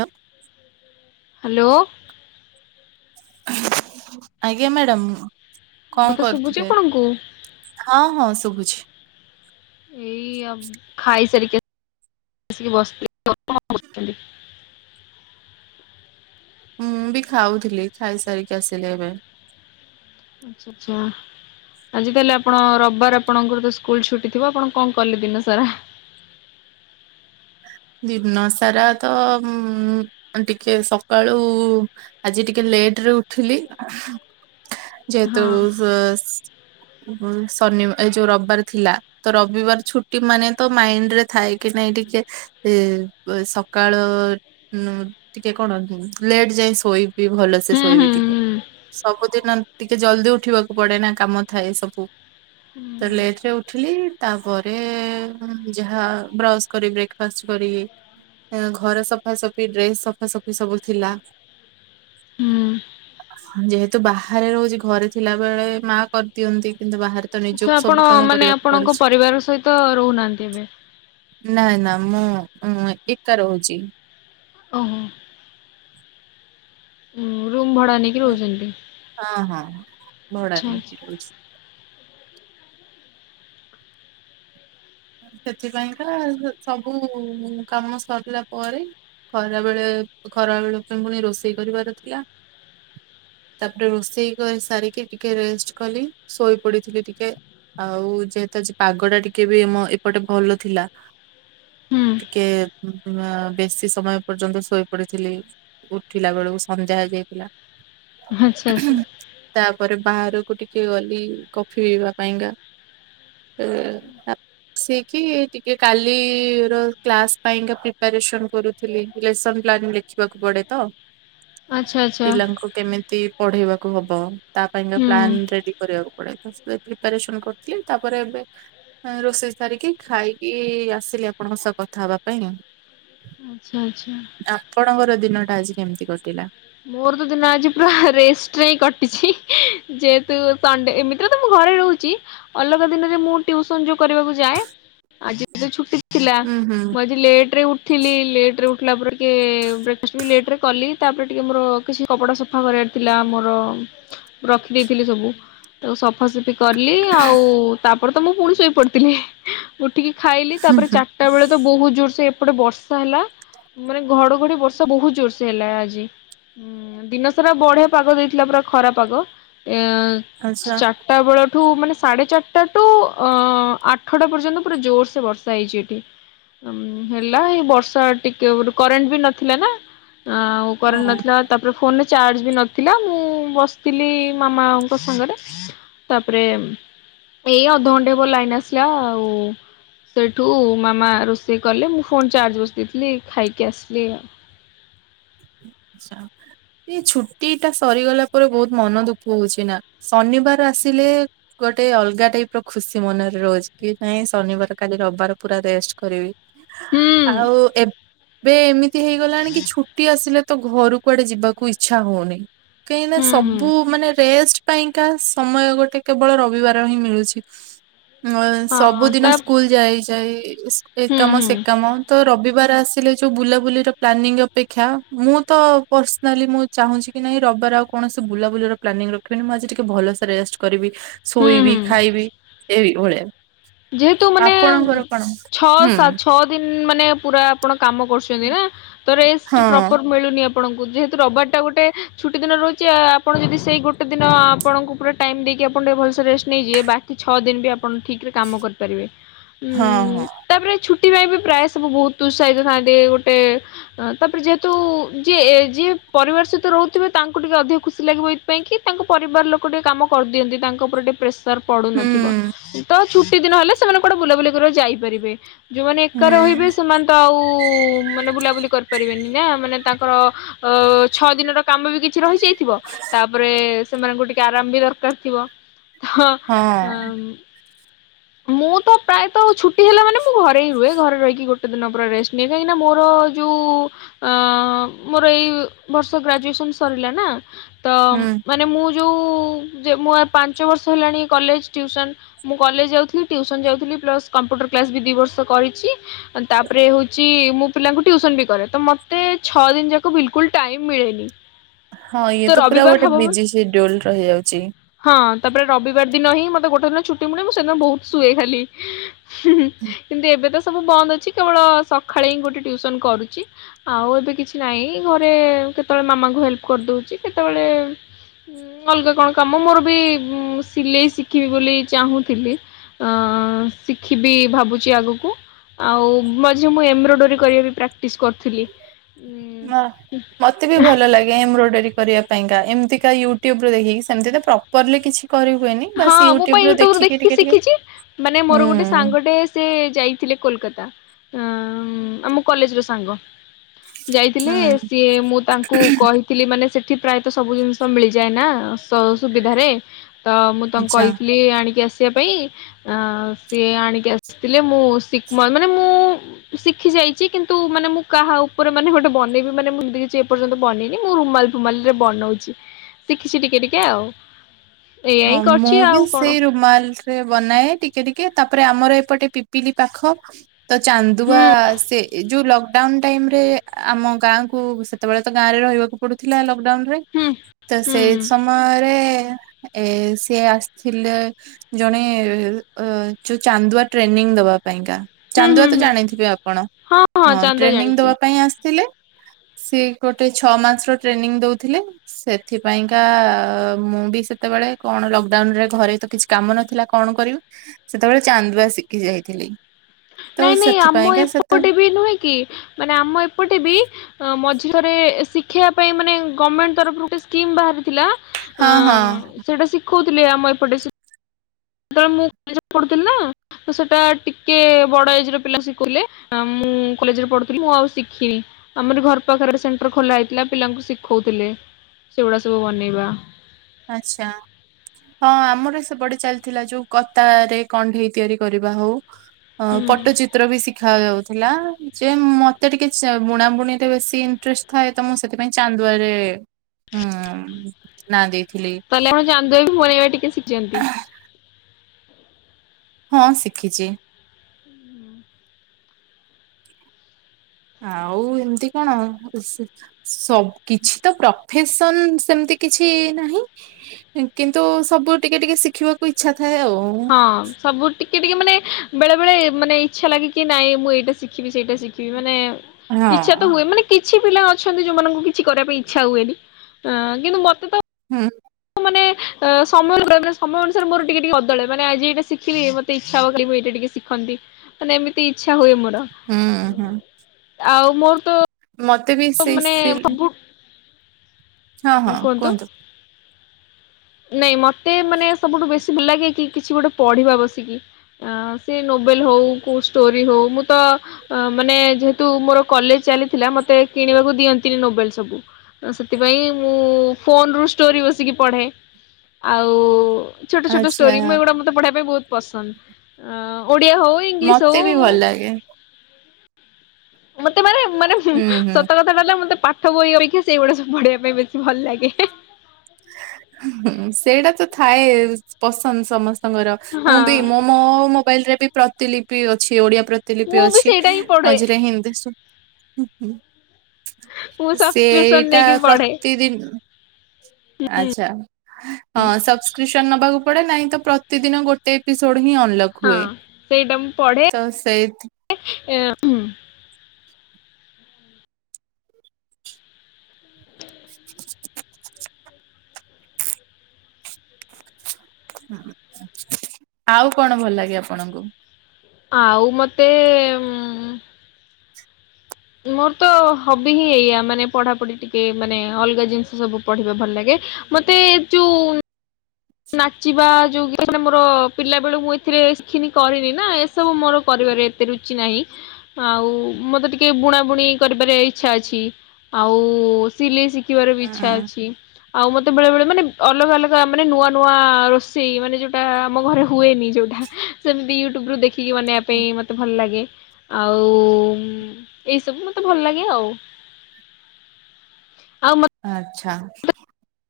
ଲୋ hello. ଆଜ୍ଞା madam. ମୋ କଣ କଥା ଶୁଭୁଛି କରୁଥିଲେ ଆପଣଙ୍କୁ? ହଁ ହଁ ଶୁଭୁଛି। ଏଇ ଅବ୍ ଖାଇ ସାରିକି ଆସିକି ବସିଥିଲି। ଆପଣ କଣ କରୁଛନ୍ତି? ମୁଁ ବି ଖାଉଥିଲି ଖାଇ ସାରିକି ଆସିଲି ଏବେ। ହୁଁ। ଆଜି କାଲି ଆପଣ ରବବାର ଆପଣଙ୍କର ତ ସ୍କୁଲ ଛୁଟି ଥିବ ଆପଣ କଣ କଲେ ଦିନ ସାରା? [inaudible] ଦିନ ସାରା ତ ମଁ ଟିକେ ସକାଳୁ ଆଜି ଟିକେ ଲେ ଲେଟ୍ ରେ ଉଠିଲି। ଯେହେତୁ ହଁ ଶନିିବା ଏ ଯୋଉ ରବିବାର ଥିଲା ତ ରବିବାର ଛୁଟି ମାନେ ତ ମାଇଣ୍ଡ ରେ ଥାଏ କି ନାଇଁ ଟିକେ ଇ ବ ସକାଳ ଉ ଟିକେ କଣ ଲେଟ୍ ଯାଏ ଶୋଇବି। ଭଲସେ ହୁଁ ଶୋଇବି ହୁଁ ଟିକେ। ସବୁଦିନ ଟିକେ ଜଲଦି ଉଠିବାକୁ ପଡେ ନା କାମ ଥାଏ ସବୁ। ହୁଁ ତ ଲେଟ୍ ରେ ଉଠିଲି ତାପରେ ଯାହା ବ୍ରସ୍ କରି ବ୍ରେକ ଫାଷ୍ଟ କରିକି ଏଁ ଘର ସଫାସଫି ଡ୍ରେସ ସଫାସଫି ସବୁ ଥିଲା ହୁଁ। ଯେହେତୁ ବାହାରେ ରହୁଛି ଘରେ ଥିଲା ବେଳେ ମା କରିଦିଅନ୍ତି। କିନ୍ତୁ ବାହାରେ ତ ଆଚ୍ଛା ନିଜକୁ ଆପଣ ସବୁ କାମ ମାନେ କରିବାକୁ ଆପଣଙ୍କ ପଡୁଛି। ପରିବାର ସହିତ ରହୁନାହାନ୍ତି ଏବେ? ନାଇ ନା ମୁଁ ଏକା ରହୁଛି। ଓହୋ ରୁମ୍ ଭଡା ନେଇକି ରହୁଛନ୍ତି ହଁ ହଁ ଭଡ଼ା ଆଚ୍ଛା ଆଚ୍ଛା। ନେଇକି ରହୁଛି। ସେଥିପାଇଁକା ସବୁ କାମ ସରିଲା ପରେ ଖରା ବେଳେ ଖରା ବେଳକୁ ପୁଣି ରୋଷେଇ କରିବାର ଥିଲା। ତାପରେ ରୋଷେଇ କରି ସାରିକି ଟିକେ ରେଷ୍ଟ୍ କଲି ଶୋଇ ପଡିଥିଲି ଟିକେ। ଆଉ ଯେହେତୁ ଆଜି ପାଗ ଟା ଟିକେ ବି ମ ଏପଟେ ଭଲ ଥିଲା ହୁଁ। ଟିକେ ଉଁ ଉ ବେଶୀ ସମୟ ପର୍ଯ୍ୟନ୍ତ ଶୋଇ ପଡିଥିଲି ଉଠିଲା ବେଳକୁ ସନ୍ଧ୍ୟା ହେ ହେଇଥିଲା। ଆଛା ଆଚ୍ଛା। ପରେ ବାହାରକୁ ଟିକେ ଗଲି କଫି ପିଇବା ପାଇଁକା ଏ ସିଏ କି ଟିକେ କାଲି ର କ୍ଲାସ ପାଇଁ କା ପ୍ରିପାରେସନ କରୁଥିଲି ଲେସ୍ ପ୍ଲାନ ଲେଖିବାକୁ ପଡେ ତ ଆଚ୍ଛା ଆଚ୍ଛା ପିଲାଙ୍କୁ କେମିତି ପଢେଇବାକୁ ହବ ତା ପାଇଁକା ପ୍ଲାନ୍ ହୁଁ ରେଡି କରିବାକୁ ପଡେ। ତ ସେଥିପାଇଁ ପ୍ରିପାରେସନ କରୁଥିଲି ତାପରେ ଏ ରୋଷେଇ ସାରିକି ଖାଇକି ଆସିଲି ଆପଣଙ୍କ ସହ କଥା ହବା ପାଇଁ। ଆଚ୍ଛା ଆଚ୍ଛା। ଆପଣଙ୍କର ଦିନଟା ଆଜି କେମତି କଟିଲା? ମୋର ତ ଦିନ ଆଜି ପୁରା ରେଷ୍ଟରେ ହିଁ କଟିଛି। ଯେହେତୁ ସଣ୍ଡେ ଏମିତିରେ ତ ମୁଁ ଘ ରେ ରହୁଛି ଅଲଗା ଦିନରେ ମୁଁ ଟିଉସନ ଯୋଉ କରିବାକୁ ଯାଏ। ଆଜି ଛୁଟି ଥିଲା ହୁଁ ହୁଁ ମୁଁ ଆଜି ଲେଟ ରେ ଉଠିଲି ଲେଟରେ ଉ ଠିଲା ପରେ ଟିକେ ବ୍ରେକଫାଷ୍ଟ ଲେଟରେ କଲି ତାପରେ ଟିକେ ମୋର କିଛି କପଡା ସଫା କରିବାର ଥିଲା ମୋର ରଖିଦେଇଥିଲି ସବୁ ତାକୁ ସଫାସଫି କଲି ଆଉ ତାପରେ ତ ମୁଁ ପୁଣି ଶୋଇପଡିଥିଲି। ଉ ଟିକେ ଖାଇଲି ହୁଁ ତାପରେ ହୁଁ ଚାରଟା ବେଳେ ତ ବହୁତ ଜୋର୍ ସେ ଏପଟେ ବର୍ଷା ହେଲା ମାନେ ଘଡଘଡି ବର୍ଷା ବହୁତ ଜୋରସେ ହେଲା ଆଜି ହୁଁ ଦିନ ସାରା ବଢିଆ ପାଗ ଦେଇଥିଲା ପୁରା ଖରା ପାଗ। ଏଁ ଆଚ୍ଛା ଚାରଟା ବେଳ ଠୁ ମାନେ ସାଢେ ଚାରଟାଟୁ ଅ ଆଠଟା ପର୍ଯ୍ୟନ୍ତ ପୁରା ଜୋର ସେ ବର୍ଷା ହେଇଛି ଏଠି। ଅମ ହେଲା ଏଇ ବର୍ଷା ଟିକେ କରେଣ୍ଟ ବି ନଥିଲା ନା ଆଉ କରେଣ୍ଟ ହଁ ନଥି ତାପରେ ଫୋନରେ ଚାର୍ଜ ବି ନଥିଲା ମୁଁ ବସିଥିଲି ମାମା ଙ୍କ ସାଙ୍ଗରେ ତାପରେ ଏଇ ଅଧଘଣ୍ଟେ ହବ ଲାଇନ୍ ଆସିଲା ଆଉ। ସେଇଠୁ ମାମା ରୋଷେଇ କଲେ ମୁଁ ଫୋନ୍ ଚାର୍ଜ ବସେଇ ଦେଇଥିଲି ଖାଇକି ଆସିଲି ଆଉ। [inaudible] ଆଛା ଏଇ ଛୁଟି ଟା ସରିଗଲା ପରେ ବହୁତ ମନ ଦୁଃଖ ହଉଛି ନା ଶନିବାର ଆସିଲେ ଗୋଟେ ଅଲଗା ଟାଇପ୍ ର ଖୁସି ମନରେ ରହୁଛି କି ନାଇଁ ଶନିବାର କାଲି ରବିବାର ପୁରା ରେ ଷ୍ଟ କରିବି, ହୁଁ ଆଉ ଏବେ ଏମିତି ହେଇଗଲାଣିକି ଛୁଟି ଆସିଲେ ତ ଘରୁ କୁୁଆଡେ ଯିବାକୁ ଇଚ୍ଛା ହଉନି। କାହିଁକିନା ହୁଁ ହୁଁ ସବୁ ମାନେ ରେଷ୍ଟ ପାଇଁକା ସମୟ ଗୋଟେ କେବଳ ରବିବାର ହିଁ ମିଳୁଛି। ଆଁ ହଁ ସବୁଦିନ ତା ସ୍କୁଲ ଯାଇ ଯାଇ ଏ ହୁଁ କାମ ହୁଁ ସେ କାମ ତ ରବି ବିବାର ଆସିଲେ ଯୋଉ ବୁଲାବୁଲିର ପ୍ଲାନିଂ ଅପେକ୍ଷା ମୁଁ ତ ପର୍ସନାଲି ମୁଁ ଚାହୁଁଛି କି, ନାହିଁ ରବିବାର ଆଉ କୌଣସି ବୁଲାବୁଲିର ପ୍ଲାନିଂ ରଖିବିନି। ମୁଁ ଆଜି ଟିକେ ଭଲ ସେ ରେଷ୍ଟ କରିବି, ହୁଁ ଶୋଇବି, ହୁଁ ଖାଇବି ଏଇ ଭଳିଆ। ଯେହେତୁ ମାନେ ଆପଣଙ୍କର କଣ? ଛଅ ହୁଁ ସା ଛଅ ଦିନ ମାନେ ପୁରା ଆପଣ କାମ କରୁଛନ୍ତି ନା ତ ରେଷ୍ଟ୍ ହଁ ପ୍ରପର ମିଳୁନି ଆ ଆପଣଙ୍କୁ, ଯେହେତୁ ରବିବାର ଟା ଗୋଟେ ଛୁଟି ଦିନ ରହୁଛି! ଆ ଆପଣ ଯଦି ସେଇ ଗୋଟେ ଦିନ ଆପଣଙ୍କୁ ପୁରା ଟାଇମ ଦେଇକି କି ଆପଣ ଟିକେ ଭଲସେ ରେଷ୍ଟ ନେଇଯିବେ। ବାକି ଛଅ ଦିନ ବି ଆପଣ ଠିକରେ କାମ କରିପାରିବେ। ହଁ ଉ-ଉ-ଉ ହଁ ତାପରେ ଛୁ ସେଥିପାଇଁ ବି ପ୍ରାୟ ସବୁ ବହୁତ ଉତ୍ସାହିତ ଥାନ୍ତି ଗୋଟେ ତାପରେ ଯେହେତୁ ଯିଏ ଏଯେ ପରିବାର ସହିତ ରହୁଥିବେ। ତାଙ୍କୁ ଟିକେ ଅଧିକ ଖୁସି ଲାଗିବ ଏଇଥିପାଇଁ କି ତାଙ୍କ ପରିବାର ଲୋକ ଟିକେ କାମ କରିଦିଅନ୍ତି ତାଙ୍କ ଉପରେ ଟିକେ ପ୍ରେସର ତର୍ ପଢୁନଥିବ। ହୁଁ। ତ ଛୁଟି ଦିନ ହେଲେ ସେମାନେ କୁଆଡ଼େ ବୁଲାବୁଲି କରିବାକୁ ଯାଇପାରିବେ। ଯୋଉମାନେ ଏକା ରହିବେ ହୁଁ ସେମାନେ ତ ଆଉ-ଉ-ଉ କୁ ମାନେ ବୁଲାବୁଲି କରିପାରିବେନି ନା, ମାନେ ତାଙ୍କର ଅ ଛଅ ଦିନର କାମ ବି କିଛି ରହିଯାଇ ଥିବ, ତାପରେ ସେମାନଙ୍କୁ ଟିକେ ଆରାମ ବି ଦରକାର ଥିବ। ହଁ ଆ ହଁ ମୁଁ ତ ପ୍ରାୟତ ଛୁଟି ହେଲା ମାନେ ମୁଁ ଘରେ ହି ରୁହେ। ଘରେ ରହିକି ଗୋଟେ ଦିନ ପୁରା ରେଷ୍ଟ ନିଏ। କାହିଁକି ନା ମୋର ର ଯୋଉ-ଉ-ଉ ଆ-ଆ-ଆ ମୋର ଏଇ ବର୍ଷ ଗ୍ରାଜୁଏସନ ସରିଲା ନା ତ ହୁଁ ମାନେ ମୁଁ ଯୋଉ ଯେ ମୁଁ ପାଞ୍ଚ ବର୍ଷ ହେଲାଣି କଲେଜ ଟିଉସନ, ମୁଁ କଲେଜ ଯାଉ ଥିଲି ଟିଉସନ୍ ଯାଉଥିଲି ପ୍ଲସ୍ କମ୍ପୁଟର କ୍ଲାସ୍ ବି ଦି ବର୍ଷ କରିଚି। ତାପରେ ହଉଛି ମୁଁ ପିଲାଙ୍କୁ ଟି ଟିଉସନ୍ ବି କରେ, ତ ମୋତେ ଛଅ ଦିନ ଯାକ ବିଲକୁଲ ଟାଇମ୍ ମିଳେନି। ହଁ ଇଏ ତ ପୁରା ରବିବାର ଗୋଟେ ହବ ବିଜି ସେଡ୍ୟୁଲ ରହିଯାଉଛି। ହଁ ତାପରେ ରବିବାର ଦିନ ହିଁ ମତେ ଗୋଟ ଦିନ ଛୁଟି ମିଳେ, ମୁଁ ସେଦିନ ବହୁତ ଶୁଏ ଖାଲି। ହିଁ ହିଁ କିନ୍ତୁ ଏବେ ତ ସବୁ ବନ୍ଦ ଅଛି। କେବଳ ସକାଳେ ହିଁ ଗୋଟେ ଟିଉସନ କରୁଛି। ଆଉ ଏବେ କିଛି ନାହିଁ ଘରେ-ଏ-ଏ କେତେବେଳେ ମାମାଙ୍କୁ ହେଲ୍ପ କରିଦଉଛି। କେତେବେଳେ ଉଁ ଅଲଗା କଣ କାମ, ମୋର ବି ସିଲେଇ ଶିଖିବି ବୋଲି ଚାହୁଁଥିଲି। ଆଁ-ଆ-ଆ-ଆ ଶିଖିବି ଭାବୁଛି ଆଗକୁ। ଆଉ ମଝି ମୁଁ ଏମ୍ବ୍ରୋଡରୀ କରିବା ବି ପ୍ରାକ୍ଟିସ କରୁଥିଲି। ହ ମତେ ବି ଭଲ ଲାଗେ ଏମ୍ବ୍ରୋଡରୀ କରିବା ପାଇଁକା ଏମିତିକା ୟୁଟ୍ୟୁବରେ ଦେଖିକି, ସେମତି ତ ପ୍ରପରଲି କିଛି କରି ହୁଏନି, ହଁ ବାସ୍ ମୁଁ ପା ୟୁଟ୍ୟୁବରେ ୟୁଟ୍ୟୁବରୁ ଦେଖିକି ଟିକେ ଟିକେ। ଶିଖିଛି। ମାନେ ହୁଁ ମୋର ଗୋଟେ ସାଙ୍ଗଟେ ସେ ଯାଇଥିଲେ କୋଲକାତା। ହ-ଅ-ଅ-ଅ ଆମ କଲେଜ ର ସାଙ୍ଗ। ଯାଇଥିଲେ, ହୁଁ। ସିଏ ମୁଁ ତାଙ୍କୁ କହିଥିଲି ମାନେ ସେଠି ପ୍ରାୟତଃ ସବୁ ଜିନିଷ ମିଳିଯାଏ ନା ସ ସୁବିଧାରେ। ତ ମୁଁ ତାଙ୍କୁ ଆଚ୍ଛା କହିଥିଲି ଆଣିକି ଆସ ଇବା ପାଇଁ, ଆ ସିଏ ଆଣିକି ଆସିଥିଲେ ମୁଁ ଶିକମ ମାନେ ମୁଁ-ଉ-ଉ ଶିଖି ଯାଇଛି, କିନ୍ତୁ ମାନେ ମୁଁ କାହା ଉପରେ ମାନେ ଗୋଟେ ବନେଇବି ମାନେ ମୁ ତ କିଛି ଏପର୍ଯ୍ୟନ୍ତ ବନେଇନି। ମୁ ମାନେ ରୁମାଲ ରେ ବନଉଛି ଶିଖିଛି ଟିକେ ଟିକେ ଆଉ। ଏଇଆ ହଁ ହିଁ ମୁଁ କରିଛି ବି ଆଉ କଣ ସେଇ ରୁମାଲରେ ବନାଏ ଟିକେ ଟିକେ ତାପରେ ଆମର ଏପଟେ ପିପିଲି ପାଖ। ତ ଚାନ୍ଦୁଆ ହୁଁ ସେ ଯୋଉ ଲଗ ଲଗଡଉନ ଟାଇମରେ ଆମ ଗାଁକୁ ସେତେବେଳେ ତ ଗାଁରେ ରହିବାକୁ ପଡୁ ଥିଲା। ଲଡାଉନରେ ହୁଁ ତ ହୁଁ ସେଇ ସମୟରେ ଏ ସି ଆସିଥିଲେ ଜଣେ ଯୋଉ ଚାନ୍ଦୁଆ ଟ୍ରେନିଂ ଦବା ହୁଁ ଚାନ୍ଦୁଆ ହୁଁ ତ ହୁଁ ଜାଣିଥିବେ ଆପଣ ହଁ ଟ୍ରେନିଂ ଦବା ପାଇଁ ଆସିଥିଲେ। [inaudible] ସିଏ ଗୋଟେ ଛଅ ମାସର ଟ୍ରେନିଂ ଦେଉଥିଲେ ସେଥିପାଇଁକା ମୁଁ ବି ସେ ସେତେବେଳେ କଣ ଲକଡାଉନ ରେ ଘରେ ତ କିଛି କାମ ନଥିଲା କଣ କରିବ ସେତେବେଳେ ଚାନ୍ଦୁଆ ଶିଖି ଯାଇଥିଲି। ତ ନାଇଁ ନାଇଁ ଆମ ସେଥିପାଇଁକା ସେତେ ଏପଟେ ବି ନୁହେଁ କି ମାନେ ଆମ ଏପଟେ ବି ହିଁ। ଥରେ ଶିକହିବା ପାଇଁ ମାନେ ଗମେଣ୍ଟ ତରଫରୁ ଗୋଟେ ସ୍କିମ୍ ବାହାରିଥିଲା। ଅ ହଁ ହଁ ସେଇଟା ଶିଖଉଥିଲେ ଆମ ଏପଟେ। ସେତେ ବେଳେ ମୁଁ ପଢୁଥିଲି ନା ତ ସେଟା ଟିକେ ବଡ ଏଜ ର ପିଲା ଶିଖୁଥିଲେ। ମୁଁ କଲେରେ ପଢୁଥିଲି ମୁଁ ଆଉ ଶିଖିନି ଆମର ଘର ପାଖରେ ସେଣ୍ଟର ଖୋଲା ହେଇଥିଲା ପିଲାଙ୍କୁ ଶିଖାଉ ଥିଲେ। ସେଗୁଡା ସବୁ ବନେଇବା। ଆଚ୍ଛା। ହଁ ଆମର ସେପଟେ ଚାଲିଥିଲା ଯୋଉ କତା ରେ କଣ୍ଢେଇ ତିଆରି କରିବା ହଉ। ଅ ହୁଁ ପଟ୍ଟଚିତ୍ର ବି ଶିଖା ଯାଉଛି। ଥିଲା ଯେ ମତେ ଟିକେ ବୁଣା ବୁଣି ରେ ବେଶୀ ଇଣ୍ଟରେଷ୍ଟ ଥାଏ ତ ମୁଁ ସେଥିପାଇଁ ଚାନ୍ଦୁଆରେ ହୁଁ ନା ଦେଇ ତାହେଲେ ଆପଣ ଚାନ୍ଦୁଆ ବି ବନେଇବା ଟିକେ ଶିଖିଛନ୍ତି? ହଁ ଶିଖିଛି। ଆଉ ଏମିତି କଣ କିଛି ତ ପ୍ରଫେସନ ସେମତି କିଛି ନାହିଁ କିନ୍ତୁ ସବୁ ଟିକେ ଟିକେ ଶିଖିବାକୁ ଇଚ୍ଛା ଥାଏ ଆଉ ହଁ ସବୁ ଟିକେ ଟିକେ ମାନେ ବେଳେ ବଳେ ମାନେ ଇଚ୍ଛା ଲାଗେ କି ନାଇଁ ମୁଁ ଏଇଟା ଶିଖିବି ସେଇଟା ଶିଖିବି ମାନେ ଇଚ୍ଛା ହଁ ତ ହୁଏ ମାନେ କି କିଛି ପିଲା ଅଛନ୍ତି ଯୋଉମାନଙ୍କୁ କିଛି କରିବା ପାଇଁ ଇଚ୍ଛା ହୁଏନି କିନ୍ତୁ ମତେ ତ ହୁଁ ମାନେ ସମୟେ ସମୟ ଅନୁସାରେ ରେ ମୋର ଟିକେ ଟିକେ ବଦଳେ ମାନେ ଆଜି ଏଇଟା ଶିଖିଲି ମୋତେ ଇଛା ହବ କଲି ମୁଁ ଏଇଟା ଟିକେ ଶିଖନ୍ତି ମାନେ ଏମିତି ଇଚ୍ଛା ହୁଏ ମୋର ହୁଁ ହୁଁ ଆଉ ମୋର ତ ମତେ ବି ତ ସେଇ ମାନେ ସିଲ ହୋବୁ। ହଁ ହଁ କୁହନ୍ତୁ? ନାଇଁ ମତେ ମାନେ ସବୁଠୁ ବେଶୀ ଭଲ ଲାଗେ କି କିଛି ଗୋଟେ ପଢିବା ବସିକି। ସେ ନୋଭେଲ ହଉ କୋଉ ଷ୍ଟୋରି ହଉ ମୁଁ ତ ମାନେ ଯେହେତୁ ମୋର କଲେଜ ଚାଲିଥିଲା ମତେ କିଣିବାକୁ ଦିଅନ୍ତିନି ନୋବେଲ ସବୁ। ସେଥିପାଇଁ ମୁଁ ଫୋନ ରୁ ଷ୍ଟୋରି ବସିକି ପଢେ। ଆଉ ଛୋଟ ଛୋଟ ଆଚ୍ଛା ଷ୍ଟୋରି ମୁ ଏଗୁଡା ମତେ ପଢିବା ପାଇଁ ବହୁତ ପସନ୍ଦ ଅ ଓଡିଆ ହଉ ଇଂଲିସି ମତେ ବି ହଉ। ଭଲ ଲାଗେ ମତେ ମାନେ ମାନେ ହୁଁ ହୁଁ ସତ କଥା ହେଲା ମତେ ପାଠ ବହି ଅପେକ୍ଷା ସେଇଗୁଡା ସବୁ ପଢ଼ିବା ପାଇଁ ବେଶୀ ଭଲ ଲାଗେ। ସେଇଟା ତ ଥାଏ ପସନ୍ଦ ସମସ୍ତେ ଙ୍କର ହଁ ମୁଁ ବି ମୁୋ ମୋ ମୋବାଇଲ ରେ ବି ପ୍ରତିଲିିପି ଅଛି ଓଡିଆ ପ୍ରତିଲିିପି ମୁଁ ବି ଅଛି ସେଇଟା ହିଁ ପଢେ ମଝିରେ ହିଦି। ମୁଁ ସବସ୍କ୍ରିପସନ ସେଇଟା ନେଇକି ପଢେ ପ୍ରତିଦିନ ଆଛା ହଁ ସବସ୍କ୍ରିପସନ ନବାକୁ ପଡେ ନାଇଁ ତ ପ୍ରତିଦିନ ଗୋଟେ ଲୋଡ ହିଁ ଅନଲକ୍ ହଁ ହୁଏ ସେଇଟା ତ ସେ ଏ ହୁଁ। [unintelligible] ଆଉ କଣ ଭଲ ଲାଗେ ଆପଣଙ୍କୁ? ଆଉ ମତେ ହୁଁ ମୋର ତ ହବି ହିଁ ଏଇଆ ମାନେ ପଢାପଢି ଟିକେ ମାନେ ଅଲଗା ଜିନିଷ ସବୁ ପଢିବେ ଭଲ ଲାଗେ। ମତେ ଯୋଉ ନାଚିବା ଯୋଉାନ ମୋର ପିଲା ବେଳୁ ମୁଁ ଏଥିରେ କରିନି ନା ଏସବୁ ମୋର କରିବ ମୋରେ ଏତେ ରୁଚି ନାହିଁ ଆଉ ମତେ ଟିକେ ବୁଣା ବୁଣି କରିବାରେ ଇଛା ଅଛି। ଆଉ ସିଲେଇ ଶିଖିବାର ବି ଇଚ୍ଛା ଉଁ, ଅଛି ଆଉ ମତେ ବେଳେ ବେଳେ ମାନେ ଅଲଗା ଅଲଗା ମାନେ ନୂଆ ନୂ ନୂଆ ରୋଷେଇ ମାନେ ଯୋଉଟା ଆମ ଘରେ ହୁଏନି ଯୋଉଟା ସେମିତି ୟୁଟ୍ୟୁବରୁ ଦେଖି ଦେଖିକି ବନେଇବା ମାନେ ପାଇଁ ମତେ ଭଲ ଲାଗେ। ଆଉ ଏଇସବୁ ମତେ ଭଲ ଲାଗେ ଆଉ। ସ ସ ଆଚ୍ଛା।